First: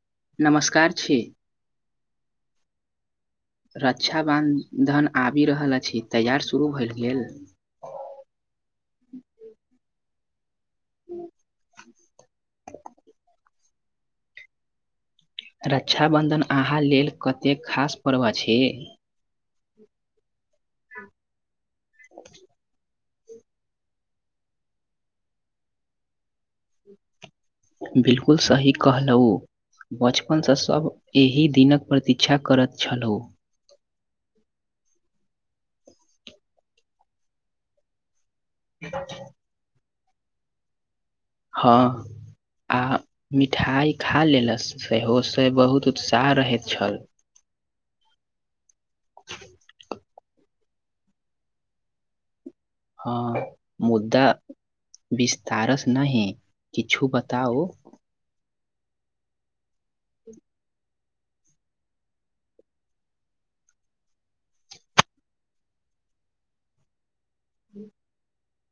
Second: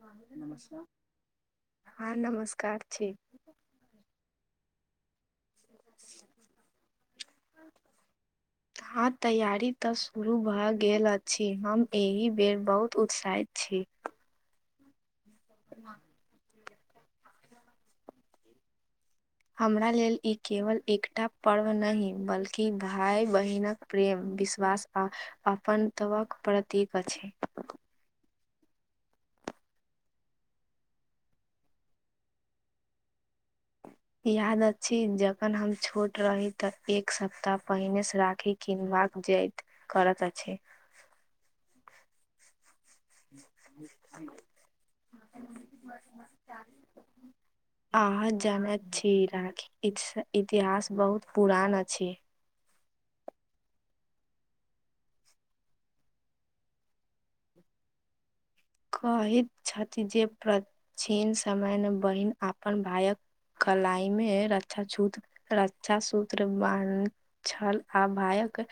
[unintelligible] नमस्कार छी आ नमस्कार छी। रक्षाबं धन आबि रहल अछि, तैयार शुरू भएल गेल। हँ तैयारी त शुरू भऽ गेल अछि, हम एहि बेर बहुत उत्साहित छी। रक्षाबन्धन अहाँ लेल कते खास पर्व अछि। हमरा लेल ई केवल एकटा पर्व नहि बल्कि भा भाई बहिनक प्रेम विश्वास आ अपनतवक प्रतीक अछि। कुल सही कहलऊ। बचपनसँ सब एहि दिनक प्रतीक्षा करत छलौऊ। याद अछि, जखन हम छोट रही त एक सप्ताह पहिने से राखीक किनबाक जैइत करत अछि। हँ आ मिठाई खा लेलस सेहो से बहुत उत्साह रहैत छल। अहाँ जानैत छी राखी इतस इतिहास बहुत पुरान अछि। हँ मुद्दा विस्तारस नहि किछु बताउ। कहैत छथि जे, प्राचीन समयमे बहिन अपन भायक कलाई मे रक्षा छूत्र -रक्षा सूत्र बान्ह छल आ भायक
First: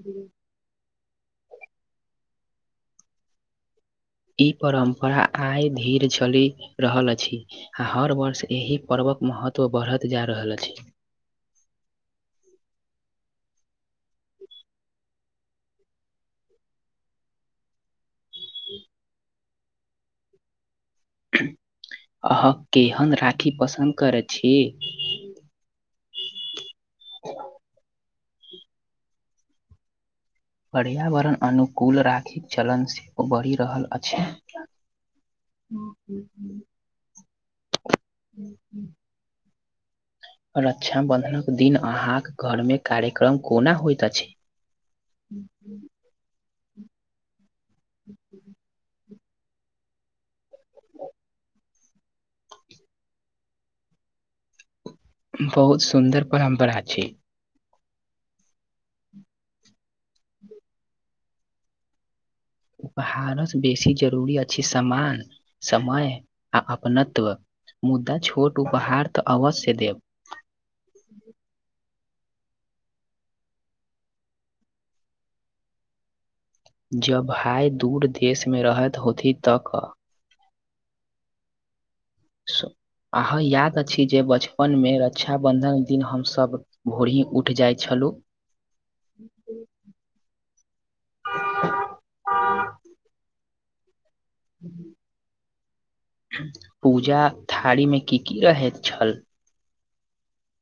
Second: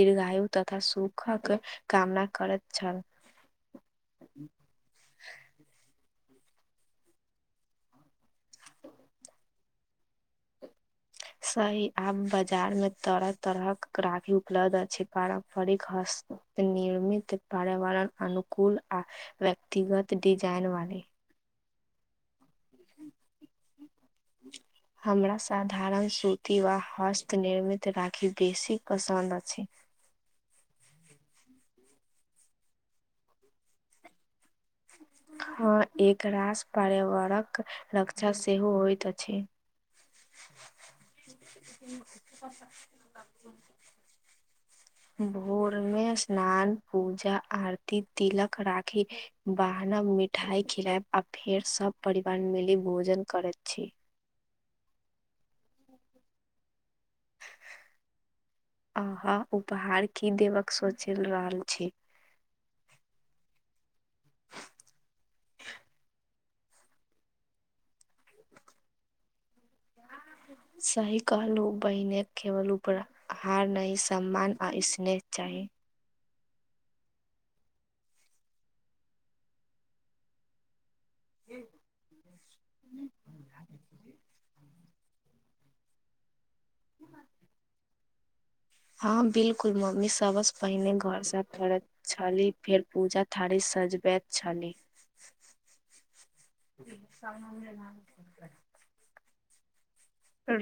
दीर्घायु तथा सुखक कामना करैत छल। इ परम्परा आई धीर छ लि रहल अछि आओ हर वर्ष एहि पर्वक महत्व बढ़त जा रहल अछि। सही आब बाजार मे तरह तरहक राखी उपलब्ध अछि पारम्परिक हस्त नियमित पार्यावरण अनुकूल आ व्यक्तिगत डिजाइन वाले। अहाँ केहन राखी पसन्द करै छी? हमरा साधारण सूती वा हस्त निर्मित राखी बेसी पसन्द अछि। पर्यावरण अनुकूल राखिक चलन सेहो बढ़ि रहल अछि। हँ एक रास पर्यवारक रक्षा सेहो होइत अछि। रक्षाबन्धनक दिन अहाँक घरमे कार्यक्रम कोना होइत अछि? भोर मे स्नान पूजा आरती तिलक राखी बहानब मिठाई खिलायब आ फेर सब परिवार मिली भोजन करैत छी। बहुत सुन्दर परम्परा छै। अहा उपहार की देबक सोचल रहल छी? उपहारसँ बेसी जरूरी अछि सम्मान, समय आ अपनत्व। मुदा छोट उपहार तऽ अवश्य देब। सही कहलहु बहिने केवल उपरा हार नइ, सम्मान आ स्नेह चाही। जब भाय दूर देशमे रहैत होती तऽ क [inaudible] सु अहाँ याद अछि जे बचपनमे रक्षाबन्धन दिन हमसभ भोरही उठि जाइ छलहुँ। हँ बिलकुल मम्मी सबस पहिने घर साफ करत छली फेर पूजा थारी सजबैत छली। पूजा थारी मे की- की रहैत छल?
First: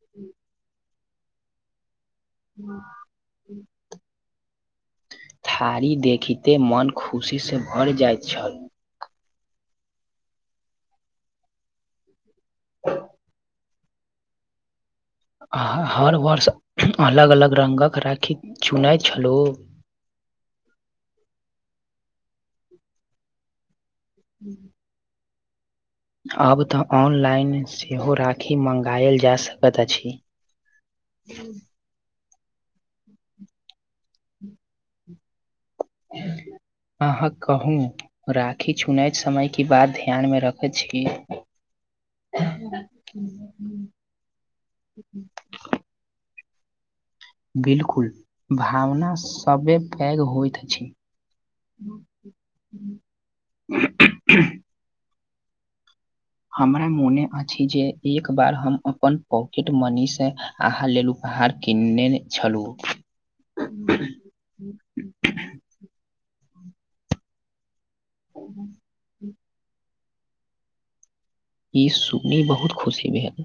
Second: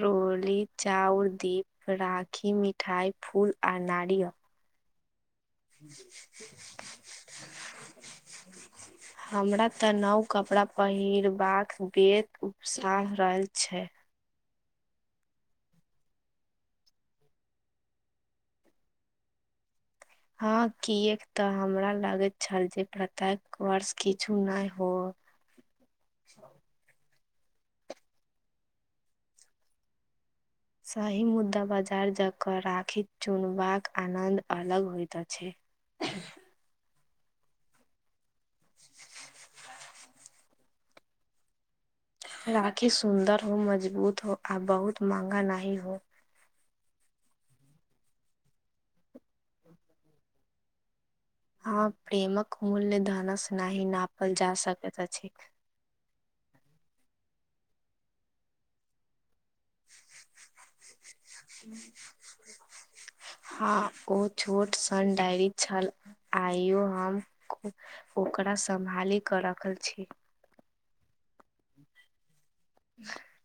रोली, चाउर, दीप, राखी, मिठाइ, फूल आर नारियल। थारी देखिते मोन खुशीसँ भरि जाइत छल। हमरा तऽ नव कपड़ा पहिरबाक बेस उत्साह रहल छै। अहाँ हर वर्ष अलग-अलग रंगक राखी चुनैत छलहुँ। ह किएक ते हमरा लागे छल जे प्रत्येक वर्ष किछु नहि होत। आब तऽ ऑनलाइन सेहो राखी मंगायल जा सकैत अछि। सही मुद्दा बाजार जकऽ राखी चुनबाक आनन्द अलग होइत अछि। अहां कहू राखी चुनैत समय की बात ध्यान मे रख छीलेये। राखी सुन्दर हो, मजबूत हो, आ बहुत महंगा नहि हो। बिलकुल भावना सबे पैग होइत अछि। हाँ प्रेमक मूल्य धनस नहि नापल जा सक त अछि। हमरा मोने अछि जे एक बार हम अपन पॉकेट मनीसँ अहाँ लेल उपहार किनने छलहुँ। हँ ओ छोट सन डायरी छल आइयो हम ओकरा सम्भाली कऽ रखल छी। ई सुननी बहुत खुशी भेल।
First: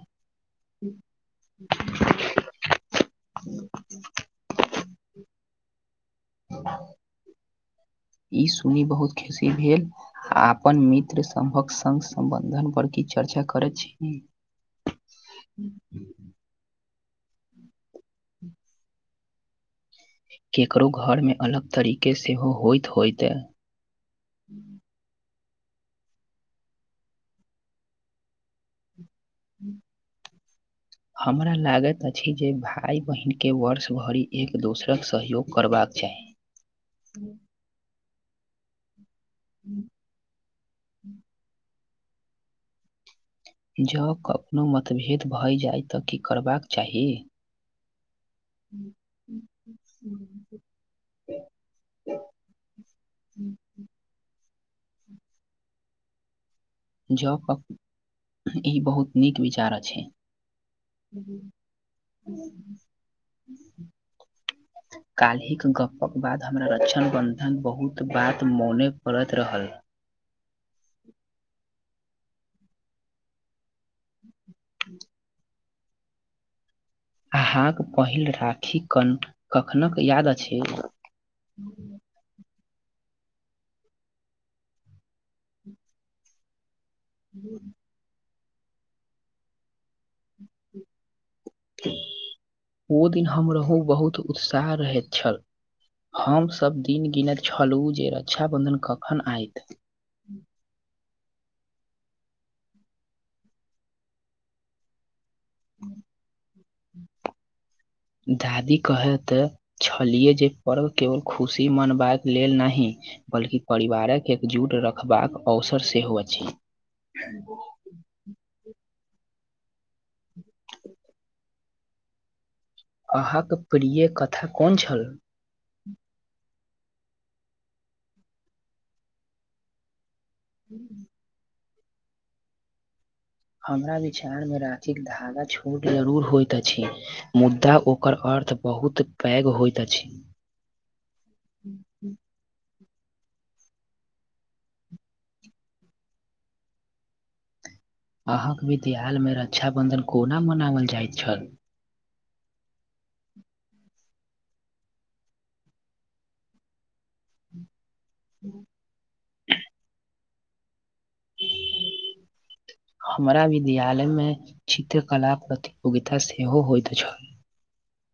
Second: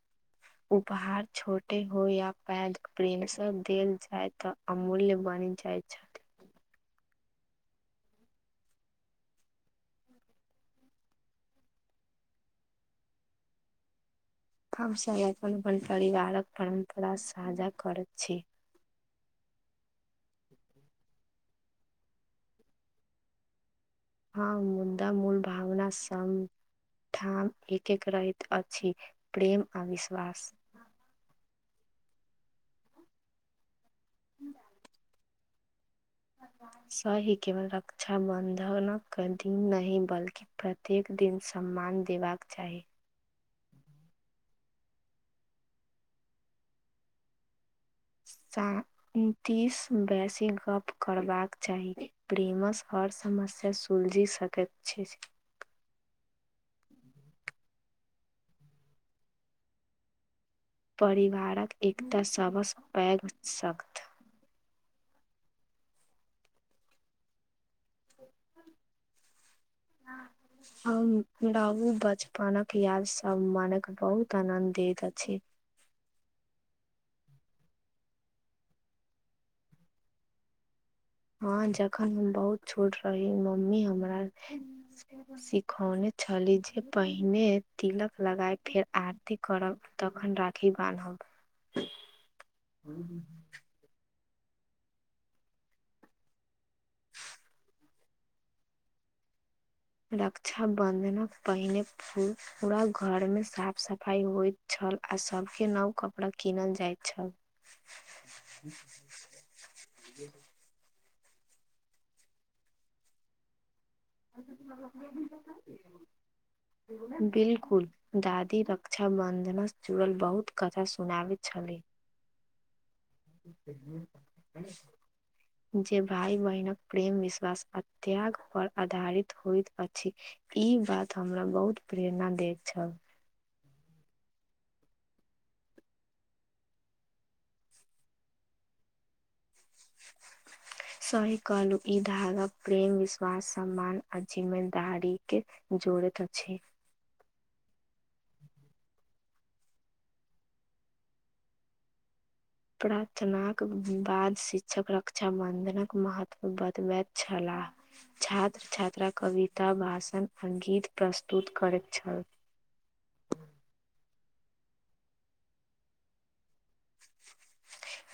उपहार छोटे हो या पैघ प्रेम से देल जाय त अमूल्य बानि जाइ छल। ई सुनी बहुत खुसी भेल। अपन मित्र सभक संग सम्बंधन पर की चर्चा। करैत छी? हमसब अपन अपन परिवारक परम्परा साझा करत छी। केकरो घरमे अलग तरीके सेहो होइत होइते। हँ मुद्दा मूल भावना सम। ठाम एक एक रहैत अछी प्रेम आ विश्वास। हमरा लागैत अछी जे भाइ बहिन के वर्ष भरी एक दोसरक सहयोग करबाक चाही। सही केबल रक्षाबन्धनक दिन नहीं बल्कि प्रत्येक दिन सम्मान देबाक चाही। जं कखनो मतभेद भए जाइ त की करबाक चाही? सा उनतीस बैसी गप। करबाक चाही। प्रेम स हर समस्या सुलझी सकैत छै। जं गप [inaudible] ई बहुत नीक विचार अछी। परिवारक एकटा सब सं पैग सक्त। [inaudible] काल्हिक गपक बाद हमरा रक्षण बन्धन बहुत बात मोने परैत रहल। [inaudible] हमरा उ बचपनक याद सब मानक बहुत आनंद दैत अछी अहाँक पहिल राखी कन कखनक याद अछी। हँ जख न हम बहुत छोट रही, मम्मी हमरा स सिखौने छली जे पहिने तिलक लगाइब, फेर आरती करब तखन राखी बान्हब। ओ दिन हमरहु बहुत उत्साह रहैत छल। हमसब दिन गिनैत छलुं जे रक्षाबन्धन कखन आइत। रक्षा बंधनक पहिने पू पूरा घर मे साफ सफाई होइत छल आ सबके नब कपड़ा कीनल जाइत छल। दादी कहै त छलियै जे पर्व केवल खुशी मनबाक लेल नही बल्कि परिवारक एकजूट रखबाक अवसर सेहो अछि। बिल्कुल, दादी रक्षाबंधनस जुरल बहुत कथा सुनाबैत छली। अहाँके प्रिय कथा कौन छल? जे भाइ बहिनक प्रेम विश्वास आ त्याग पर आधारित होइत अछी। ई बात हमरा बहुत प्रेरणा दैत छल। हमरा विचारमे राखिक धागा छोट जरूर होइत अछी मुद्दा ओकर अर्थ बहुत पैघ होइत अछी। सही कहलौं ई धागा प्रेम, विश्वास आ मान आ जिम्मेदारीके जोड़ैत अछी। अहाँक विद्याल में रक्षाबंधन कोना मनाबल जाइत छल? प्रार्थनाक बाद शिक्षक रक्षाबंधनक महत्व बतबैत छला। छात्र छात्रा कविता, भाषण आ गीत प्रस्तुत करैत छल। हमरा विद्यालयमे चित्रकला प्रतियोगिता सेहो होइत छल।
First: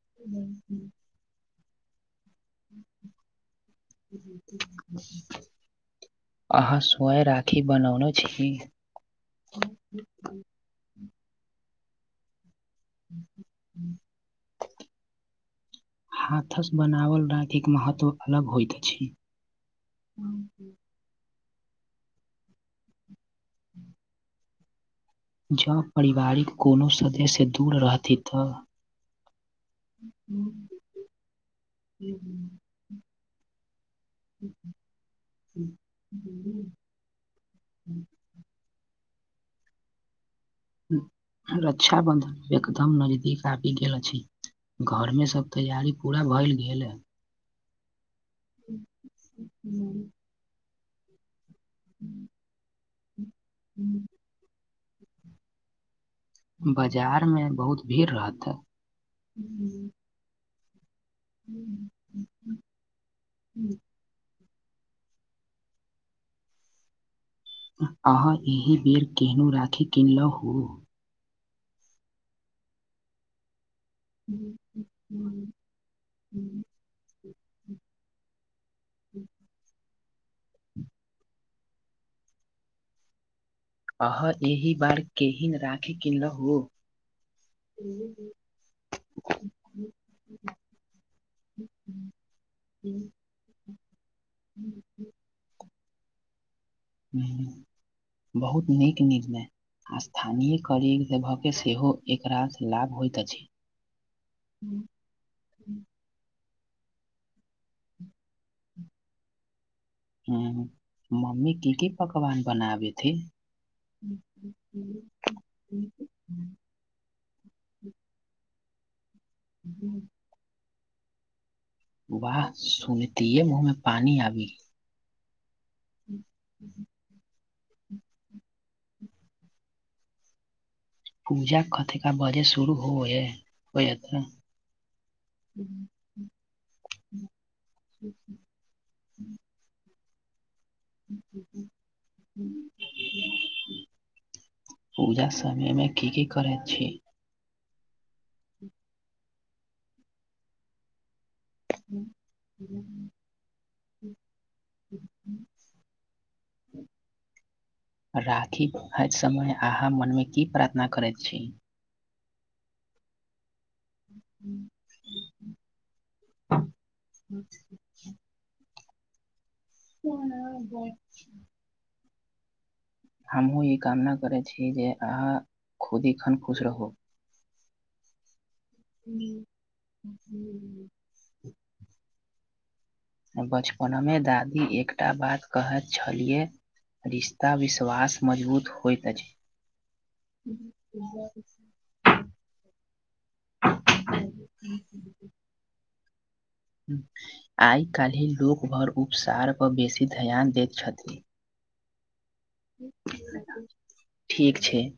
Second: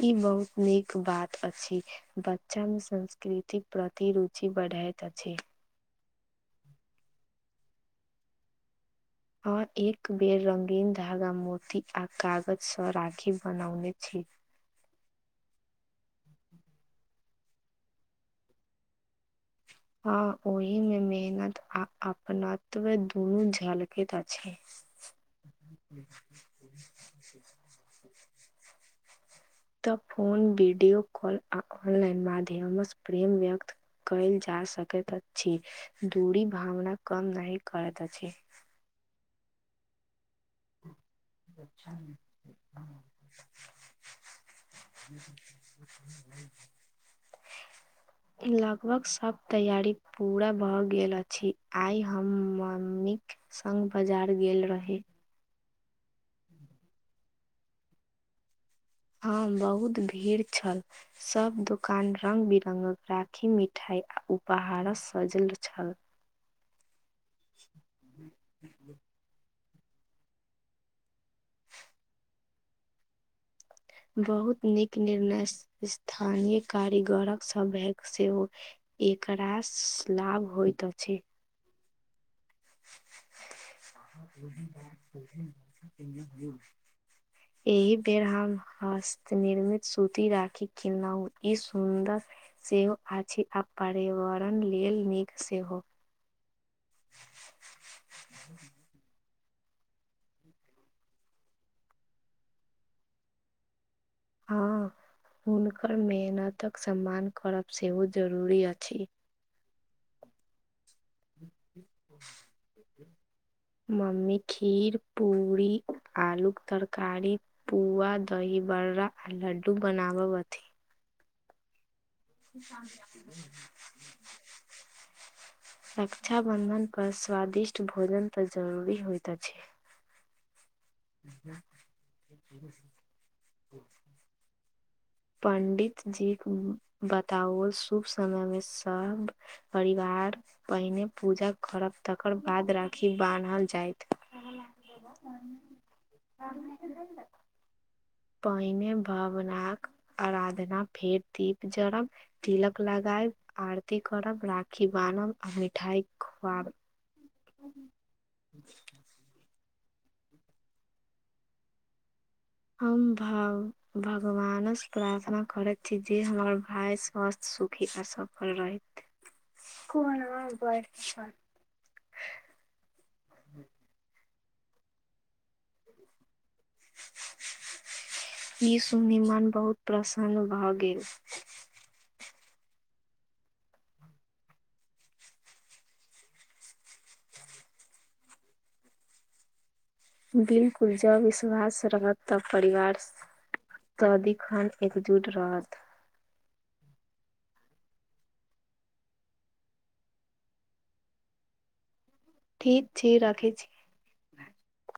ई बहुत नीक बात अछी, ब चन्द संस्कृतिक प्रति रुचि बढ़ैत अछी। अहाँ स्वय राखी बनौने छी? हं एक बेर रंगीन धागा, मोती आ कागज सं राखी बनौने छी। हाथक बनावल राखिक महत्व अलग होइत अछि। हॅं ओहि मे मेहनत आ अपना तबे दुनू झलकैत अछि। जँ परिवारिक कोनो सदस्य दूर रहथि तऽ तऽ फोन वीडियो कॉल आ ऑनलाइन माध्यम सँ प्रेम व्यक्त कयल जा सकैत अछि। दूरी भावना कम नहीं करैत अछि। रक्षा बन्धन एकदम नजदीक आबी गेल अछि। घरमे सब तैयारी पूरा भएल गेल ए। लगभग सब तैयारी पूरा भ गेल अछि। आइ हम मम्मीक संग बाजार गेल रही। बजार मे बहुत भीड़ रहतेऽ। हॅं बहुत भीड़ छल सब दुकान रंग बिरंगक राखी मिठाइ आ उपहार स सजल छल। अहाँ एहि बेर केहनु राखी किनलहुँ? बहुत नीक निर्णय स्थानीक कारीगरक सभेक सेहो एकरास लाभ होइत अछि। अहाँ एहि बार केहेन राखी किनलहु? एहि बेर हम हस्त निर्मित सूती राखी किनलहु। इ सुन्दर सेहो अछि आ पर्यावरण लेल नीक सेहो, बहुत नीक निर्णय। स्थानीय करीब लेभके सेहो एकरास लाभ होइत अछि। हॅं हुनकर मेहनतक सम्मान करब सेहो जरूरी अछि। हुं मम्मी की की पकवान बनाबैत ऐय? मम्मी खीर, पूरी, आलूक तरकारी पुआ दहीबड़ा लड्डू बनाब वाह सुनतिये मुँह में पानी आबी गेल। रक्षाबंधन पर स्वादिष्ट भोजन तऽ जरूरी होइत अछि। पूजा कते क बजे शुरू होय होयत ने? पंडित जीक बताओल शुभ समय मे सब परिवार पहिने पूजा करब तकर बाद राखी बान्हल जाइत। पूजा समय मे की -की करै छी? पहिने भावनाक आराधना फेर दीप जरब तिलक लगायब आरती करब राखी बान्हब आ मिठाई खुआब। राखी बनहैत समय आहाँ मनमे की प्रार्थना करैत छी? हम भाव भगवानस प्रार्थना करैत छी जे हमर भाय स्वस्थ सुखी आ सफल रहथि। कोन [unintelligible] हमहुं ई कामना करै छी जे आहाँ खुद इ खन खुश रहू। इ सुनी मन बहुत प्रसन्न भऽ गेल। बचपन मे दादी एकटा बात कहैत छलियै। रिश्ता विश्वास मजबूत होइत अछि। बिल्कुल जऽ विश्वास रहत तब परिवार सदीखन एकजुट रहत। ह आय काल्हि लोक भर उपसार पर बेसी ध्यान दैत छथिन। ठीक छैय राखै छी। ठीक छैय।